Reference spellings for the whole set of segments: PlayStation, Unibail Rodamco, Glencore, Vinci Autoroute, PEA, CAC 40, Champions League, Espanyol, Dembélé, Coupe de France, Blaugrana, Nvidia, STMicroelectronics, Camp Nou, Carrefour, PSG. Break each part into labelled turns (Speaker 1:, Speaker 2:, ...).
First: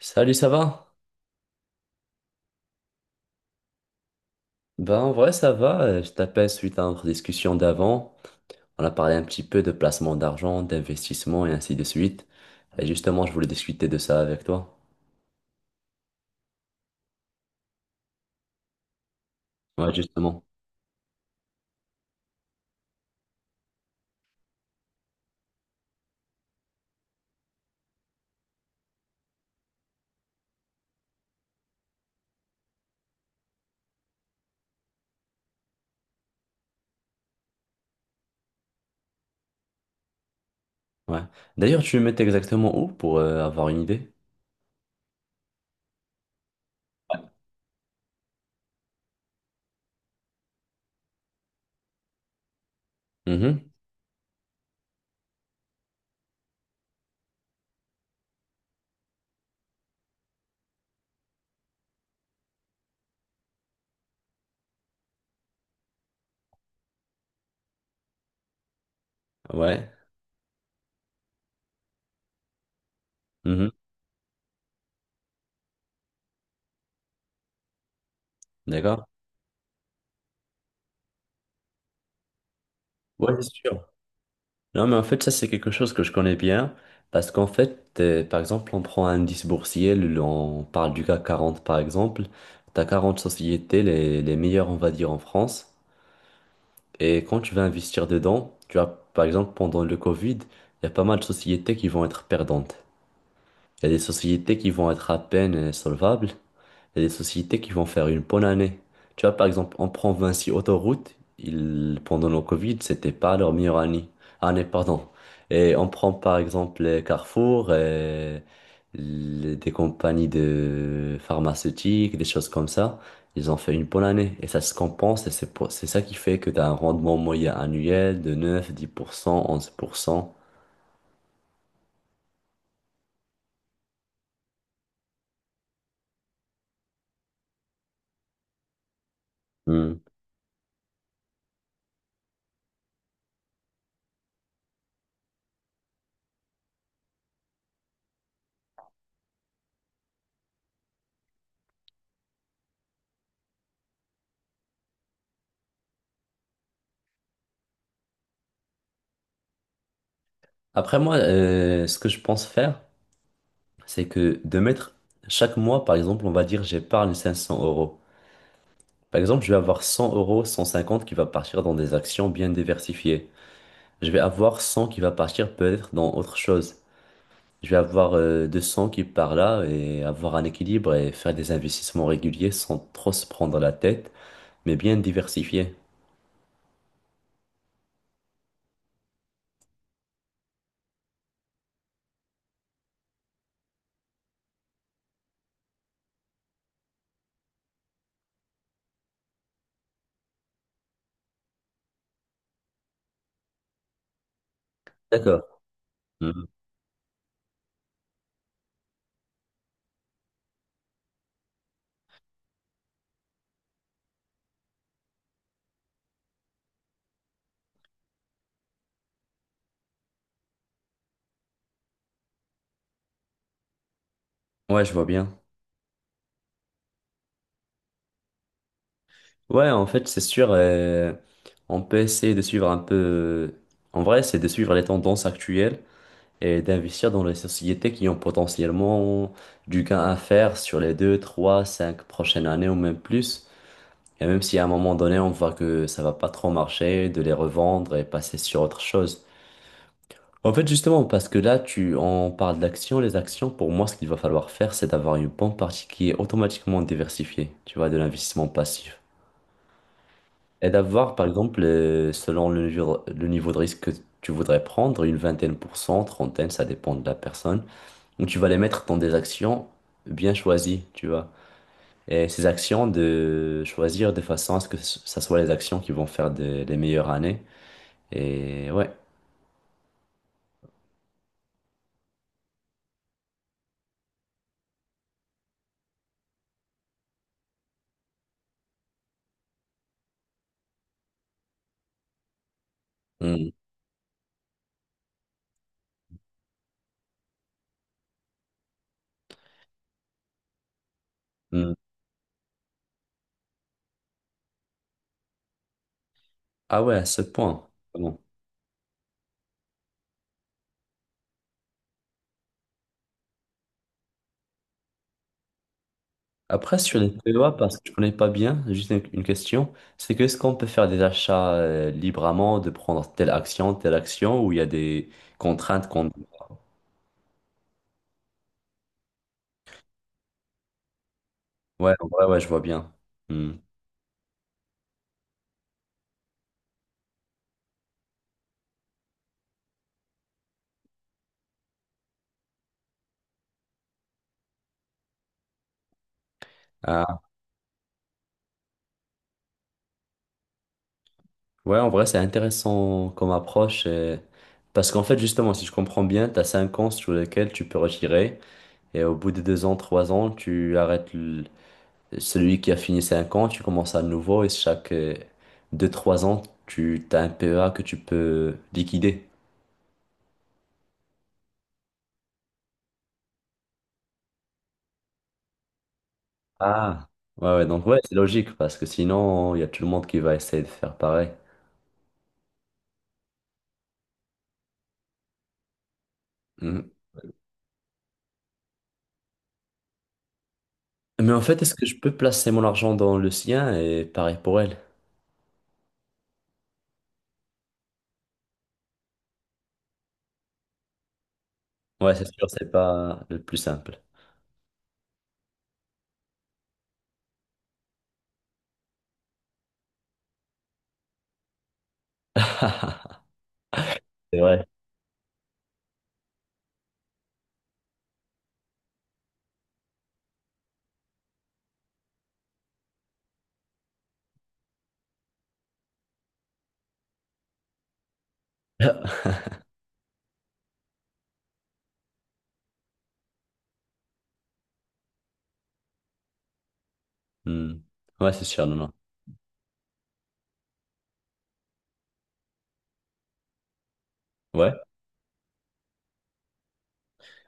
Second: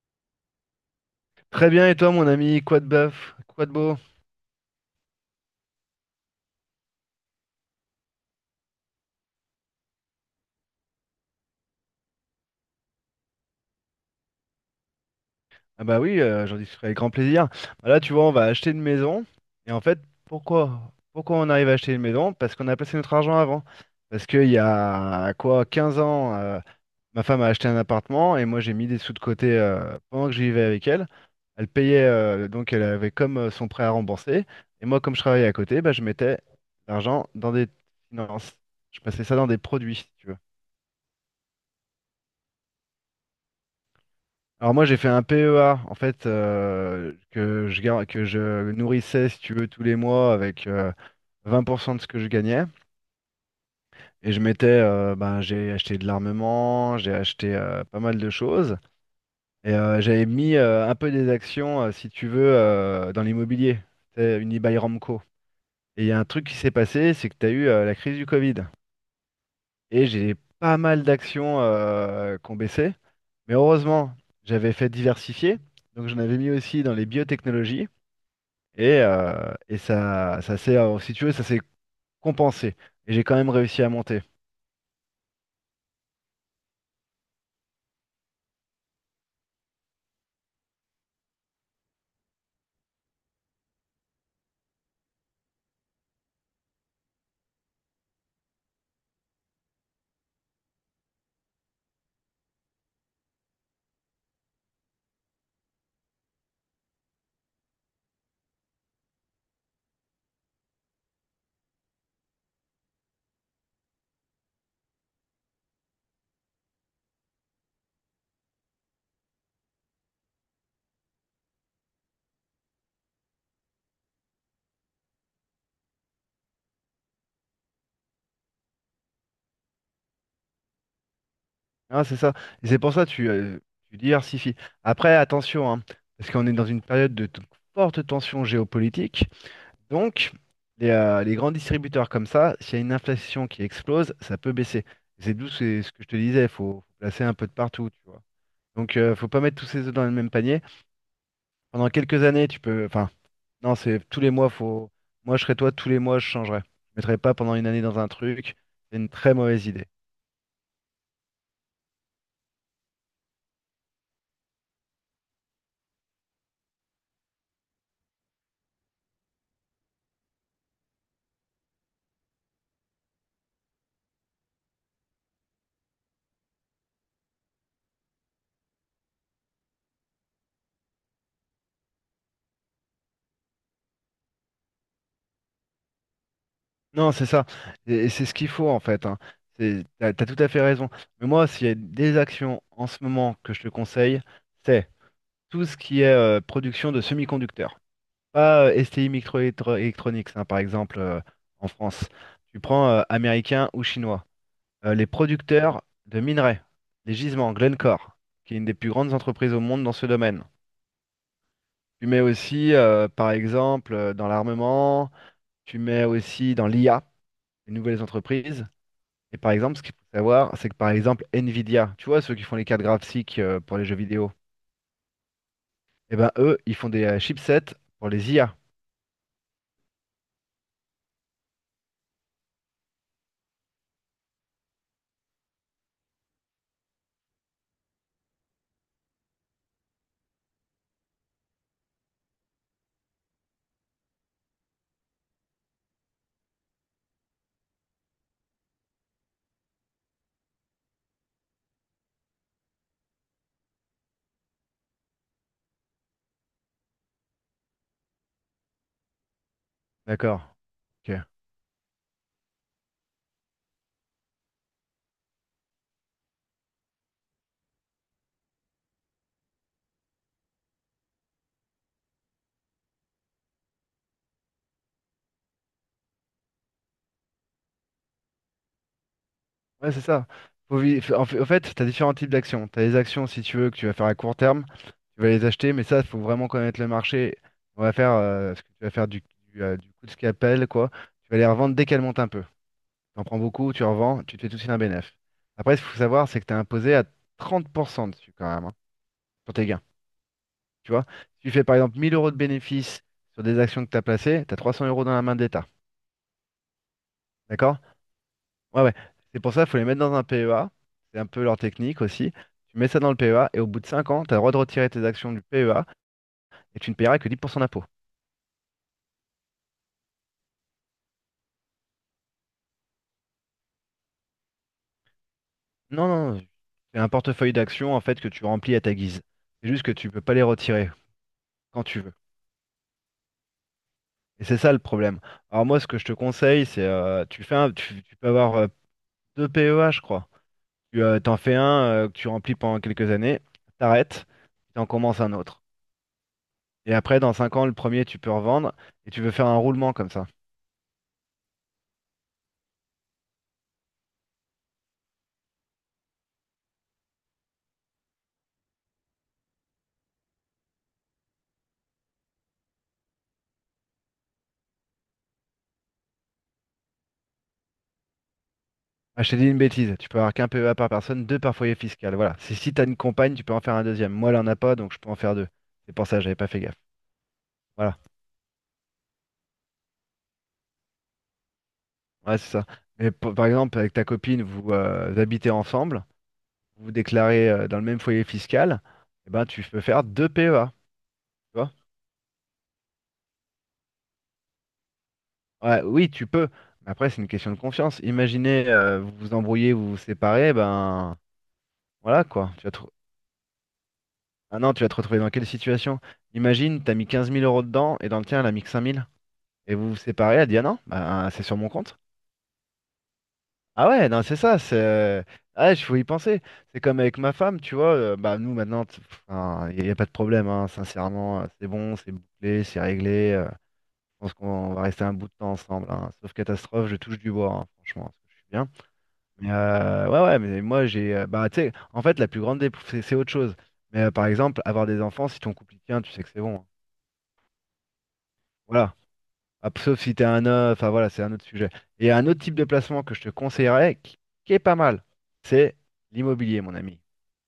Speaker 1: Salut, ça va?
Speaker 2: Très bien, et toi, mon ami, quoi de bœuf, quoi de beau?
Speaker 1: Ben, en vrai, ça va. Je t'appelle suite à notre discussion d'avant. On a parlé un petit peu de placement d'argent, d'investissement et ainsi de suite. Et justement, je voulais discuter de ça avec toi.
Speaker 2: Ah bah oui, j'en discuterai avec grand plaisir. Bah là, tu vois, on va acheter une maison. Et en
Speaker 1: Ouais,
Speaker 2: fait,
Speaker 1: justement.
Speaker 2: pourquoi? Pourquoi on arrive à acheter une maison? Parce qu'on a placé notre argent avant. Parce qu'il y a quoi, 15 ans, ma femme a acheté un appartement et moi j'ai mis des sous de côté pendant que je vivais avec elle. Elle payait, donc elle avait comme son prêt à rembourser. Et moi, comme je travaillais à côté, bah, je mettais l'argent dans des finances. Je passais ça dans des produits, si tu veux.
Speaker 1: Ouais. D'ailleurs, tu me mets exactement où pour avoir une idée?
Speaker 2: Alors moi j'ai fait un PEA en fait que je nourrissais si tu veux tous les mois avec 20% de ce que je gagnais
Speaker 1: Mhm.
Speaker 2: et je mettais ben, j'ai acheté de l'armement, j'ai acheté pas mal de choses et j'avais mis un peu des actions si tu veux dans l'immobilier, c'est Unibail Ramco. Et il y a un truc qui s'est passé, c'est que tu as eu la crise du Covid
Speaker 1: Ouais.
Speaker 2: et j'ai pas mal d'actions qui ont baissé, mais
Speaker 1: Mhm.
Speaker 2: heureusement, j'avais fait diversifier, donc j'en avais mis aussi dans les biotechnologies. Et,
Speaker 1: D'accord.
Speaker 2: euh, et ça, ça s'est, si tu veux, ça s'est compensé. Et j'ai
Speaker 1: Ouais,
Speaker 2: quand même
Speaker 1: c'est
Speaker 2: réussi
Speaker 1: sûr.
Speaker 2: à monter.
Speaker 1: Non, mais en fait, ça, c'est quelque chose que je connais bien. Parce qu'en fait, par exemple, on prend un indice boursier, on parle du CAC 40, par exemple. T'as 40 sociétés, les meilleures, on va dire, en France. Et quand tu vas investir dedans, tu as, par exemple, pendant le Covid, il y a pas mal de sociétés qui vont être perdantes. Il y a des sociétés qui vont être à peine solvables. Il y a des sociétés qui vont faire une bonne année. Tu vois, par exemple, on prend Vinci Autoroute. Ils, pendant le Covid, c'était pas leur meilleure année. Année, pardon. Et on prend par exemple les Carrefour, et des compagnies de pharmaceutiques, des choses comme ça. Ils ont fait une bonne année et ça se compense et c'est ça qui fait que tu as un rendement moyen annuel de 9, 10%, 11%.
Speaker 2: Hein, c'est ça. Et c'est pour ça que tu diversifies. Après, attention, hein, parce qu'on est dans une période de forte tension géopolitique.
Speaker 1: Hmm.
Speaker 2: Donc, les grands distributeurs comme ça, s'il y a une inflation qui explose, ça peut baisser. C'est d'où c'est ce que je te disais, il faut placer un peu de partout, tu vois. Donc, faut pas mettre tous ses œufs dans le même panier. Pendant quelques années, tu peux, enfin, non, c'est tous les mois, faut. Moi, je serais toi, tous les mois, je changerais. Je mettrais pas pendant une année dans un truc. C'est une très mauvaise idée.
Speaker 1: Après moi, ce que je pense faire, c'est que de mettre chaque mois, par exemple, on va dire j'épargne 500 euros. Par exemple, je vais avoir 100 euros, 150 qui va partir dans des actions bien diversifiées. Je vais avoir 100 qui va partir peut-être dans autre chose. Je vais avoir 200 qui part là et avoir un équilibre et faire des investissements réguliers sans trop se prendre la tête, mais bien diversifiés.
Speaker 2: Non, c'est ça. Et c'est ce qu'il faut, en fait. Hein. T'as tout à fait raison. Mais moi, s'il y a des actions en ce moment que je te conseille, c'est tout ce qui est production de semi-conducteurs. Pas STI Microelectronics, hein, par exemple, en France. Tu prends américain ou chinois. Les
Speaker 1: D'accord.
Speaker 2: producteurs de
Speaker 1: Mhm.
Speaker 2: minerais, les gisements, Glencore, qui est une des plus grandes entreprises au monde dans ce domaine. Tu mets aussi, par exemple, dans l'armement, tu mets aussi dans l'IA, les nouvelles entreprises. Et par exemple, ce qu'il faut savoir, c'est que par exemple, Nvidia, tu vois, ceux qui font les cartes graphiques pour les jeux vidéo,
Speaker 1: Ouais, je vois bien.
Speaker 2: eh ben eux, ils font des chipsets pour les IA.
Speaker 1: Ouais, en fait, c'est sûr, on peut essayer de suivre un peu. En vrai, c'est de suivre les tendances actuelles et d'investir dans les sociétés qui ont potentiellement du gain à faire sur les deux, trois, cinq prochaines années ou même plus. Et même si à un moment donné, on voit que ça va pas trop marcher, de les revendre et passer sur autre chose. En fait, justement, parce que là, on parle d'actions. Les actions, pour moi, ce qu'il va falloir faire, c'est d'avoir une bonne partie qui est automatiquement diversifiée, tu vois, de l'investissement passif.
Speaker 2: D'accord.
Speaker 1: Et d'avoir,
Speaker 2: Ok.
Speaker 1: par exemple, selon le niveau de risque que tu voudrais prendre, une vingtaine pour cent, trentaine, ça dépend de la personne. Donc tu vas les mettre dans des actions bien choisies, tu vois. Et ces actions, de choisir de façon à ce que ça soit les actions qui vont faire des les meilleures années. Et ouais.
Speaker 2: Ouais, c'est ça. En fait, t'as différents types d'actions. T'as les actions, si tu veux, que tu vas faire à court terme, tu vas les acheter, mais ça, il faut vraiment connaître le marché. On va faire, ce que tu vas faire du coup de scalpel, quoi. Tu vas les revendre dès qu'elles montent un peu. T'en prends
Speaker 1: Mm,
Speaker 2: beaucoup, tu revends, tu te fais tout de suite un bénéf. Après, ce qu'il faut savoir, c'est que tu es imposé à 30% dessus quand même, hein, sur tes gains. Tu vois, si tu fais
Speaker 1: mm.
Speaker 2: par exemple 1000 euros de bénéfices sur des actions que tu as placées, tu as 300 euros dans la main de l'État.
Speaker 1: Ah ouais, à ce point.
Speaker 2: D'accord?
Speaker 1: Bon.
Speaker 2: Ouais, ouais. C'est pour ça qu'il faut les mettre dans un PEA. C'est un peu leur technique aussi. Tu mets ça dans le PEA et au bout de 5 ans, tu as le droit de retirer tes actions du PEA
Speaker 1: Après,
Speaker 2: et tu ne
Speaker 1: sur les
Speaker 2: payeras que
Speaker 1: PEA,
Speaker 2: 10%
Speaker 1: parce que
Speaker 2: d'impôt.
Speaker 1: je connais pas bien, juste une question, c'est que est-ce qu'on peut faire des achats librement, de prendre telle action, ou il y a des contraintes
Speaker 2: Non,
Speaker 1: qu'on...
Speaker 2: non, c'est un portefeuille d'actions en fait que tu remplis à ta guise. C'est juste que tu peux pas les retirer quand
Speaker 1: Ouais,
Speaker 2: tu veux.
Speaker 1: ouais, ouais, je vois bien. Mm.
Speaker 2: Et c'est ça le problème. Alors moi, ce que je te conseille, c'est tu fais un, tu peux avoir deux PEA, je crois. Tu t'en fais un que tu remplis pendant quelques années, t'arrêtes, tu en commences un autre. Et
Speaker 1: Ah,
Speaker 2: après, dans 5 ans, le premier, tu peux revendre et tu veux faire un roulement comme ça.
Speaker 1: ouais, en vrai, c'est intéressant comme approche. Parce qu'en fait, justement, si je comprends bien, tu as 5 ans sur lesquels tu peux retirer. Et au bout de 2 ans, 3 ans, tu arrêtes celui qui a fini 5 ans, tu commences à nouveau. Et chaque deux, trois ans, tu as un PEA que tu peux
Speaker 2: Ah,
Speaker 1: liquider.
Speaker 2: je t'ai dit une bêtise. Tu peux avoir qu'un PEA par personne, deux par foyer fiscal. Voilà. Si t'as une compagne, tu peux en faire un deuxième. Moi, elle en a pas, donc je peux en faire deux. C'est pour ça, j'avais pas fait gaffe.
Speaker 1: Ah. Ouais, ouais, donc ouais,
Speaker 2: Voilà.
Speaker 1: c'est logique. Parce que sinon, il y a tout le monde qui va essayer de faire pareil.
Speaker 2: Ouais, c'est ça. Mais par exemple, avec ta copine, vous habitez ensemble. Vous
Speaker 1: Mhm.
Speaker 2: vous déclarez dans le même foyer fiscal, eh ben, tu peux faire deux PEA.
Speaker 1: Mais en
Speaker 2: Tu
Speaker 1: fait,
Speaker 2: vois?
Speaker 1: est-ce que je peux placer mon argent dans le sien et pareil pour elle?
Speaker 2: Ouais, oui, tu peux. Mais après, c'est une question de confiance. Imaginez, vous vous embrouillez, vous vous séparez, ben
Speaker 1: Ouais,
Speaker 2: voilà
Speaker 1: c'est sûr,
Speaker 2: quoi. Tu
Speaker 1: c'est
Speaker 2: vas te...
Speaker 1: pas le plus simple.
Speaker 2: Ah non, tu vas te retrouver dans quelle situation? Imagine, tu as mis 15 000 euros dedans et dans le tien, elle a mis que 5 000. Et vous vous séparez, elle dit ah non, ben, c'est sur mon compte. Ah ouais, non, c'est
Speaker 1: C'est
Speaker 2: ça.
Speaker 1: vrai.
Speaker 2: Ah, ouais, il faut y penser. C'est comme avec ma femme, tu vois. Bah, nous, maintenant, il y a pas de problème, hein, sincèrement. C'est bon, c'est bouclé, c'est réglé. Je pense qu'on va rester un bout de temps ensemble, hein. Sauf catastrophe, je touche du bois, hein, franchement, parce que je suis bien. Mais ouais, ouais, mais moi, j'ai. Bah, tu sais, en fait, la plus grande dépre- c'est autre chose. Mais par exemple, avoir des enfants, si ton couple y tient, tu sais que c'est bon, hein.
Speaker 1: Hmm. Ouais, c'est sûr, non, non.
Speaker 2: Voilà. Ah, sauf si t'es un homme, enfin voilà, c'est un autre sujet. Et il y a un autre type de placement que je te conseillerais, qui est
Speaker 1: Ouais.
Speaker 2: pas mal, c'est l'immobilier, mon ami.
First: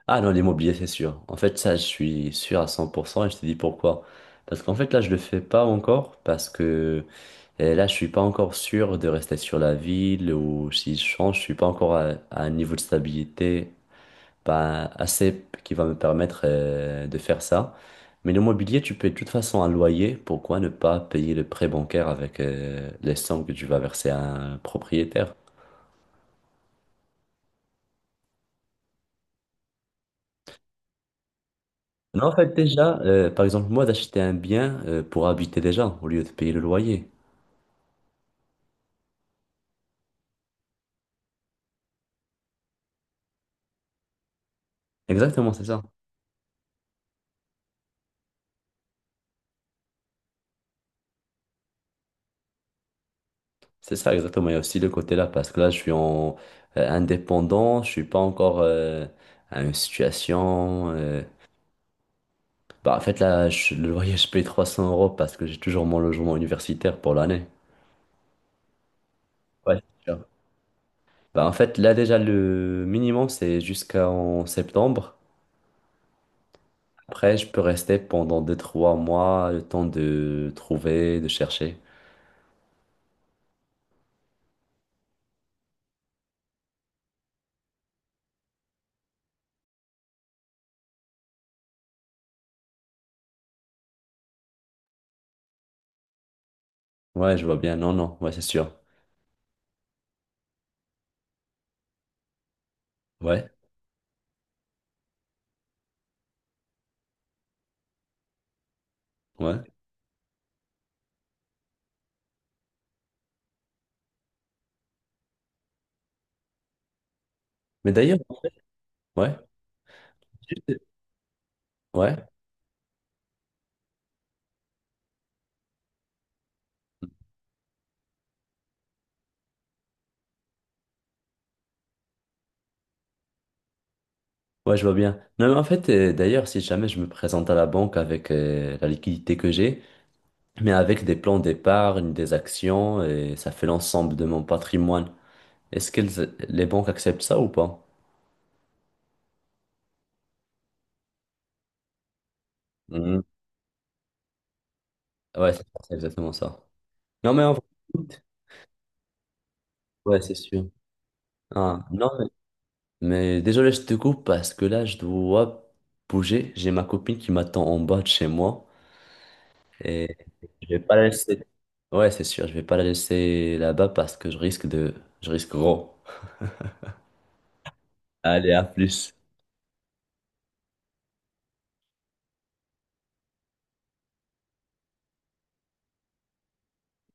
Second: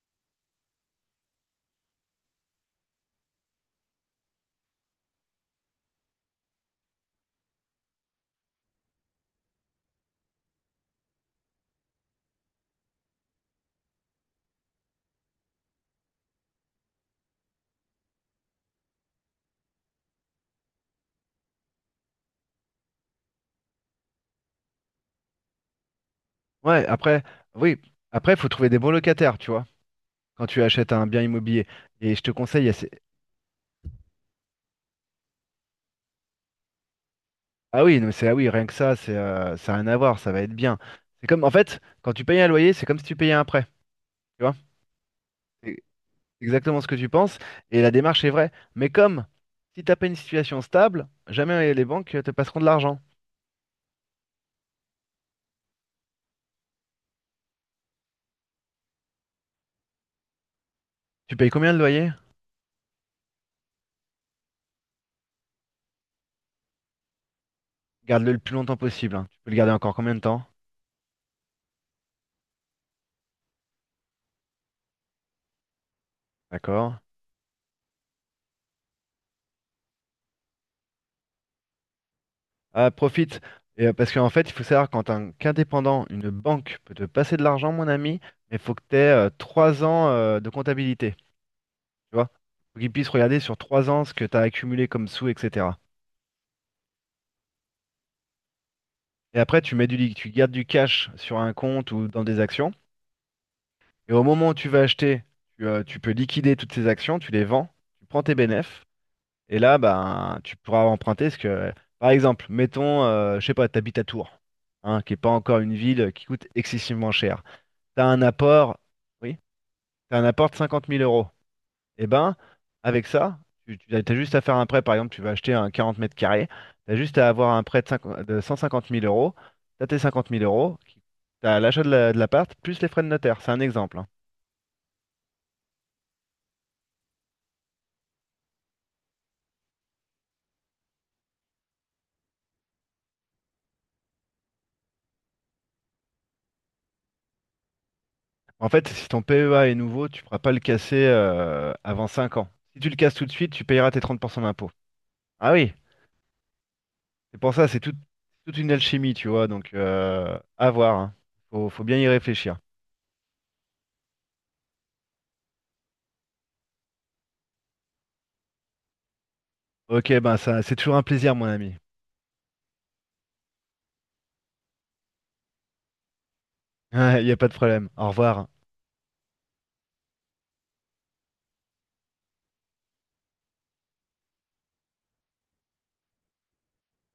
Speaker 1: Ah non, l'immobilier, c'est sûr. En fait, ça, je suis sûr à 100% et je te dis pourquoi. Parce qu'en fait, là, je le fais pas encore parce que là, je suis pas encore sûr de rester sur la ville ou si je change, je suis pas encore à un niveau de stabilité pas assez qui va me permettre de faire ça. Mais l'immobilier, tu payes de toute façon un loyer. Pourquoi ne pas payer le prêt bancaire avec les sommes que tu vas verser à un propriétaire?
Speaker 2: Ouais, après, oui, après, faut trouver des bons locataires, tu vois, quand tu achètes un bien immobilier. Et je
Speaker 1: Non,
Speaker 2: te
Speaker 1: en fait,
Speaker 2: conseille,
Speaker 1: déjà, par exemple, moi, d'acheter un bien pour habiter déjà au lieu de payer le loyer.
Speaker 2: ah oui, non, mais c'est ah oui, rien que ça, c'est ça a rien à voir, ça va être bien. C'est comme en fait, quand tu payes un loyer, c'est comme si tu payais un prêt, tu vois?
Speaker 1: Exactement, c'est
Speaker 2: C'est
Speaker 1: ça.
Speaker 2: exactement ce que tu penses et la démarche est vraie. Mais comme si t'as pas une situation stable, jamais les banques te passeront de l'argent.
Speaker 1: C'est ça, exactement. Il y a aussi le côté-là, parce que là, je suis en indépendant, je suis pas encore à une situation.
Speaker 2: Tu payes combien de loyer?
Speaker 1: Bah, en fait, là, je- je paye 300 euros parce que j'ai toujours mon logement universitaire pour l'année.
Speaker 2: Garde-le le plus longtemps possible, hein. Tu peux le garder
Speaker 1: Ouais,
Speaker 2: encore
Speaker 1: c'est
Speaker 2: combien de
Speaker 1: sûr.
Speaker 2: temps?
Speaker 1: Bah, en fait, là, déjà, le minimum, c'est jusqu'en septembre.
Speaker 2: D'accord.
Speaker 1: Après, je peux rester pendant deux trois mois, le temps de trouver, de chercher.
Speaker 2: Ah, profite. Parce qu'en fait, il faut savoir quand un qu'indépendant, une banque peut te passer de l'argent, mon ami, mais il faut que tu aies 3 ans de comptabilité, tu vois. Faut qu'ils puissent regarder sur 3 ans ce que tu as accumulé comme sous, etc.
Speaker 1: Ouais, je vois bien. Non, non, ouais, c'est sûr.
Speaker 2: Et après, tu mets tu gardes du cash sur un compte ou dans des actions.
Speaker 1: Ouais,
Speaker 2: Et au moment où tu vas acheter, tu peux liquider toutes ces actions, tu les vends, tu prends tes bénéfices. Et
Speaker 1: ouais.
Speaker 2: là, ben, tu pourras emprunter ce que, par exemple, mettons, je sais pas, t'habites à Tours, hein, qui est pas encore une ville qui coûte excessivement cher.
Speaker 1: Mais
Speaker 2: T'as
Speaker 1: d'ailleurs,
Speaker 2: un apport,
Speaker 1: ouais,
Speaker 2: oui, t'as un apport de
Speaker 1: juste-
Speaker 2: 50 000 euros. Et
Speaker 1: ouais,
Speaker 2: ben, avec ça, tu as juste à faire un prêt, par exemple, tu vas acheter un 40 mètres carrés, tu as juste à avoir un prêt de, 50 de 150 000 euros, tu as tes 50 000 euros, tu as l'achat de de l'appart, plus les frais de notaire, c'est un exemple, hein.
Speaker 1: ouais, je vois bien. Non, mais en fait, d'ailleurs, si jamais je me présente à la banque avec la liquidité que j'ai, mais avec des plans d'épargne, des actions, et ça fait l'ensemble de mon patrimoine, est-ce que les banques acceptent ça ou pas?
Speaker 2: En fait, si ton PEA est nouveau, tu ne pourras pas le casser avant 5 ans. Si tu le casses
Speaker 1: Mhm.
Speaker 2: tout de suite, tu payeras tes 30% d'impôt.
Speaker 1: Ouais,
Speaker 2: Ah
Speaker 1: c'est ça,
Speaker 2: oui,
Speaker 1: c'est exactement ça. Non,
Speaker 2: c'est
Speaker 1: mais en
Speaker 2: pour
Speaker 1: vrai,
Speaker 2: ça, c'est
Speaker 1: écoute,
Speaker 2: toute une alchimie, tu vois, donc
Speaker 1: ouais, c'est sûr.
Speaker 2: à voir, hein. Faut
Speaker 1: Ah,
Speaker 2: bien y
Speaker 1: non,
Speaker 2: réfléchir.
Speaker 1: mais désolé, je te coupe parce que là, je dois bouger. J'ai ma copine qui m'attend en bas de chez moi.
Speaker 2: Ok,
Speaker 1: Et
Speaker 2: ben ça,
Speaker 1: je
Speaker 2: c'est
Speaker 1: vais pas
Speaker 2: toujours un
Speaker 1: la
Speaker 2: plaisir,
Speaker 1: laisser.
Speaker 2: mon ami.
Speaker 1: Ouais, c'est sûr, je vais pas la laisser là-bas parce que je risque de. Je risque gros.
Speaker 2: Il n'y a pas de problème. Au revoir.
Speaker 1: Allez, à plus.